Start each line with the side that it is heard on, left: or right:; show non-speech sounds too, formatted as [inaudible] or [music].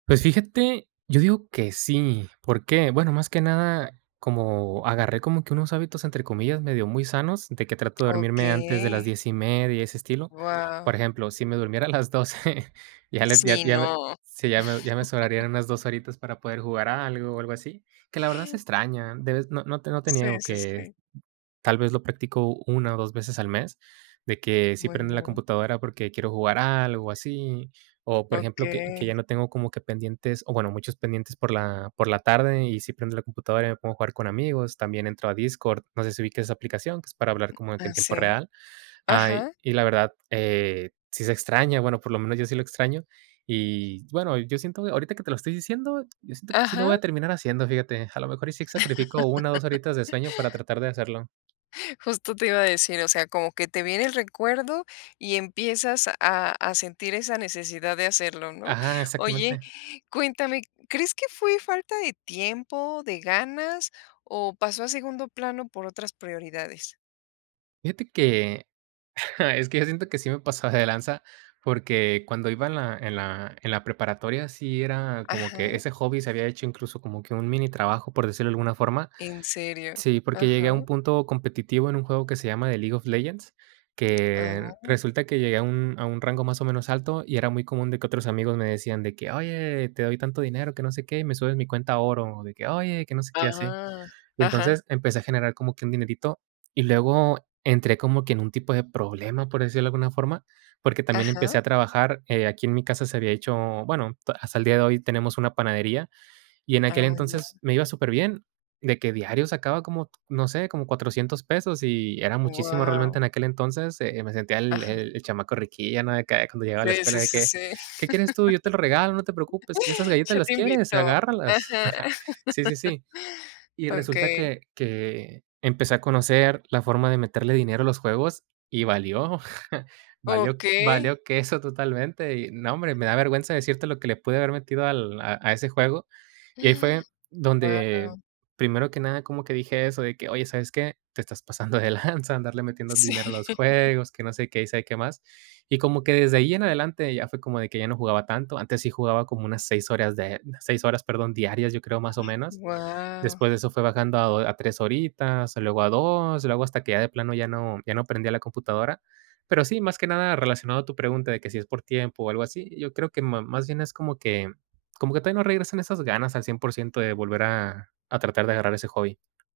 right: Pues fíjate, yo digo que sí, ¿por qué? Bueno, más que nada, como agarré como que unos hábitos, entre comillas, medio muy sanos, de que trato de dormirme antes de las
left: Okey.
right: 10 y media, ese estilo.
left: Guau.
right: Por ejemplo, si me durmiera a las 12, ya le ya
left: Sí,
right: ya me
left: no.
right: sí, ya me ya me
left: [chuckles]
right: sobrarían unas 2 horitas para poder jugar a algo o algo así, que la verdad se extraña de vez no no te no te
left: Sí,
right: niego
left: sí,
right: que,
left: sí.
right: tal vez, lo practico 1 o 2 veces al mes, de que sí prendo la
left: Bueno.
right: computadora porque quiero jugar a algo o así. O, por ejemplo, que que ya
left: Okey.
right: no tengo como que pendientes, o bueno, muchos pendientes por la por la tarde y sí prendo la computadora y me pongo a jugar con amigos. También entro a Discord, no sé si ubiques esa aplicación que es para hablar como de que
left: ¿A
right: en tiempo
left: sí?
right: real. Ay,
left: Ajá.
right: y la verdad, eh, sí se extraña, bueno, por lo menos yo sí lo extraño. Y bueno, yo siento ahorita que te lo estoy diciendo, yo siento que sí lo voy
left: Ajá.
right: a terminar haciendo, fíjate. A lo mejor y sí sacrifico 1 o 2 horitas de
left: [chuckles]
right: sueño para tratar de hacerlo.
left: Justo te iba a decir, o sea, como que te viene el recuerdo y empiezas a a sentir esa necesidad de hacerlo, ¿no?
right: Ajá,
left: Oye,
right: exactamente.
left: cuéntame, ¿crees que fue falta de tiempo, de ganas o pasó a segundo plano por otras prioridades?
right: Fíjate que, [chuckles] es que yo siento que sí me pasaba de lanza, porque cuando iba en la en la en la preparatoria, sí era como que
left: Ajá.
right: ese hobby se había hecho incluso como que un mini trabajo, por decirlo de alguna forma.
left: ¿En serio?
right: Sí, porque llegué a
left: Ajá.
right: un punto competitivo en un juego que se llama The League of Legends, que
left: Ah.
right: resulta que llegué a un a un rango más o menos alto, y era muy común de que otros amigos me decían de que: "Oye, te doy tanto dinero, que no sé qué, y me subes mi cuenta a oro", o de que: "Oye, que no sé qué", y así.
left: Ah.
right: Y
left: Ajá.
right: entonces empecé a generar como que un dinerito, y luego entré como que en un tipo de problema, por decirlo de alguna forma, porque también
left: Ajá.
right: empecé a trabajar. Eh, aquí en mi casa se había hecho, bueno, ta hasta el día de hoy tenemos una panadería, y en
left: Ah,
right: aquel
left: muy bien.
right: entonces me iba superbién, de que diario sacaba como, no sé, como 400 pesos, y era muchísimo realmente
left: Guau.
right: en aquel entonces. Eh, me sentía el
left: Ajá.
right: el el chamaco riquíllo, ¿no?, de que, ay, cuando llegaba a la
left: Sí, sí,
right: escuela, de
left: sí,
right: que:
left: sí.
right: "¿Qué quieres tú? Yo te lo regalo, no te preocupes. Que esas
left: [chuckles]
right: galletas,
left: Yo
right: ¿las
left: te
right: quieres?,
left: invito.
right: agárralas".
left: Ajá.
right: [chuckles] Sí, sí, sí.
left: [chuckles]
right: Y resulta
left: Okey.
right: que que empecé a conocer la forma de meterle dinero a los juegos y valió, [chuckles] valió q
left: Okey.
right: valió queso totalmente. Y no, hombre, me da vergüenza decirte lo que le pude haber metido al a a ese juego. Y ahí fue
left: [inhales] Guau.
right: donde primero que nada como que dije eso de que: "Oye, ¿sabes qué? Te estás pasando de lanza, andarle metiendo
left: Sí.
right: dinero a los
left: [chuckles]
right: juegos", que no sé qué, y sabe qué más. Y como que desde ahí en adelante ya fue como de que ya no jugaba tanto, antes sí jugaba como unas 6 horas de unas 6 horas, perdón, diarias, yo creo, más o menos.
left: Guau.
right: Después de eso fue bajando a do a 3 horitas, luego a 2, luego hasta que ya de plano ya no ya no prendía la computadora. Pero sí, más que nada relacionado a tu pregunta de que si es por tiempo o algo así, yo creo que ma más bien es como que como que todavía no regresan esas ganas al 100% de volver a a tratar de agarrar ese hobby.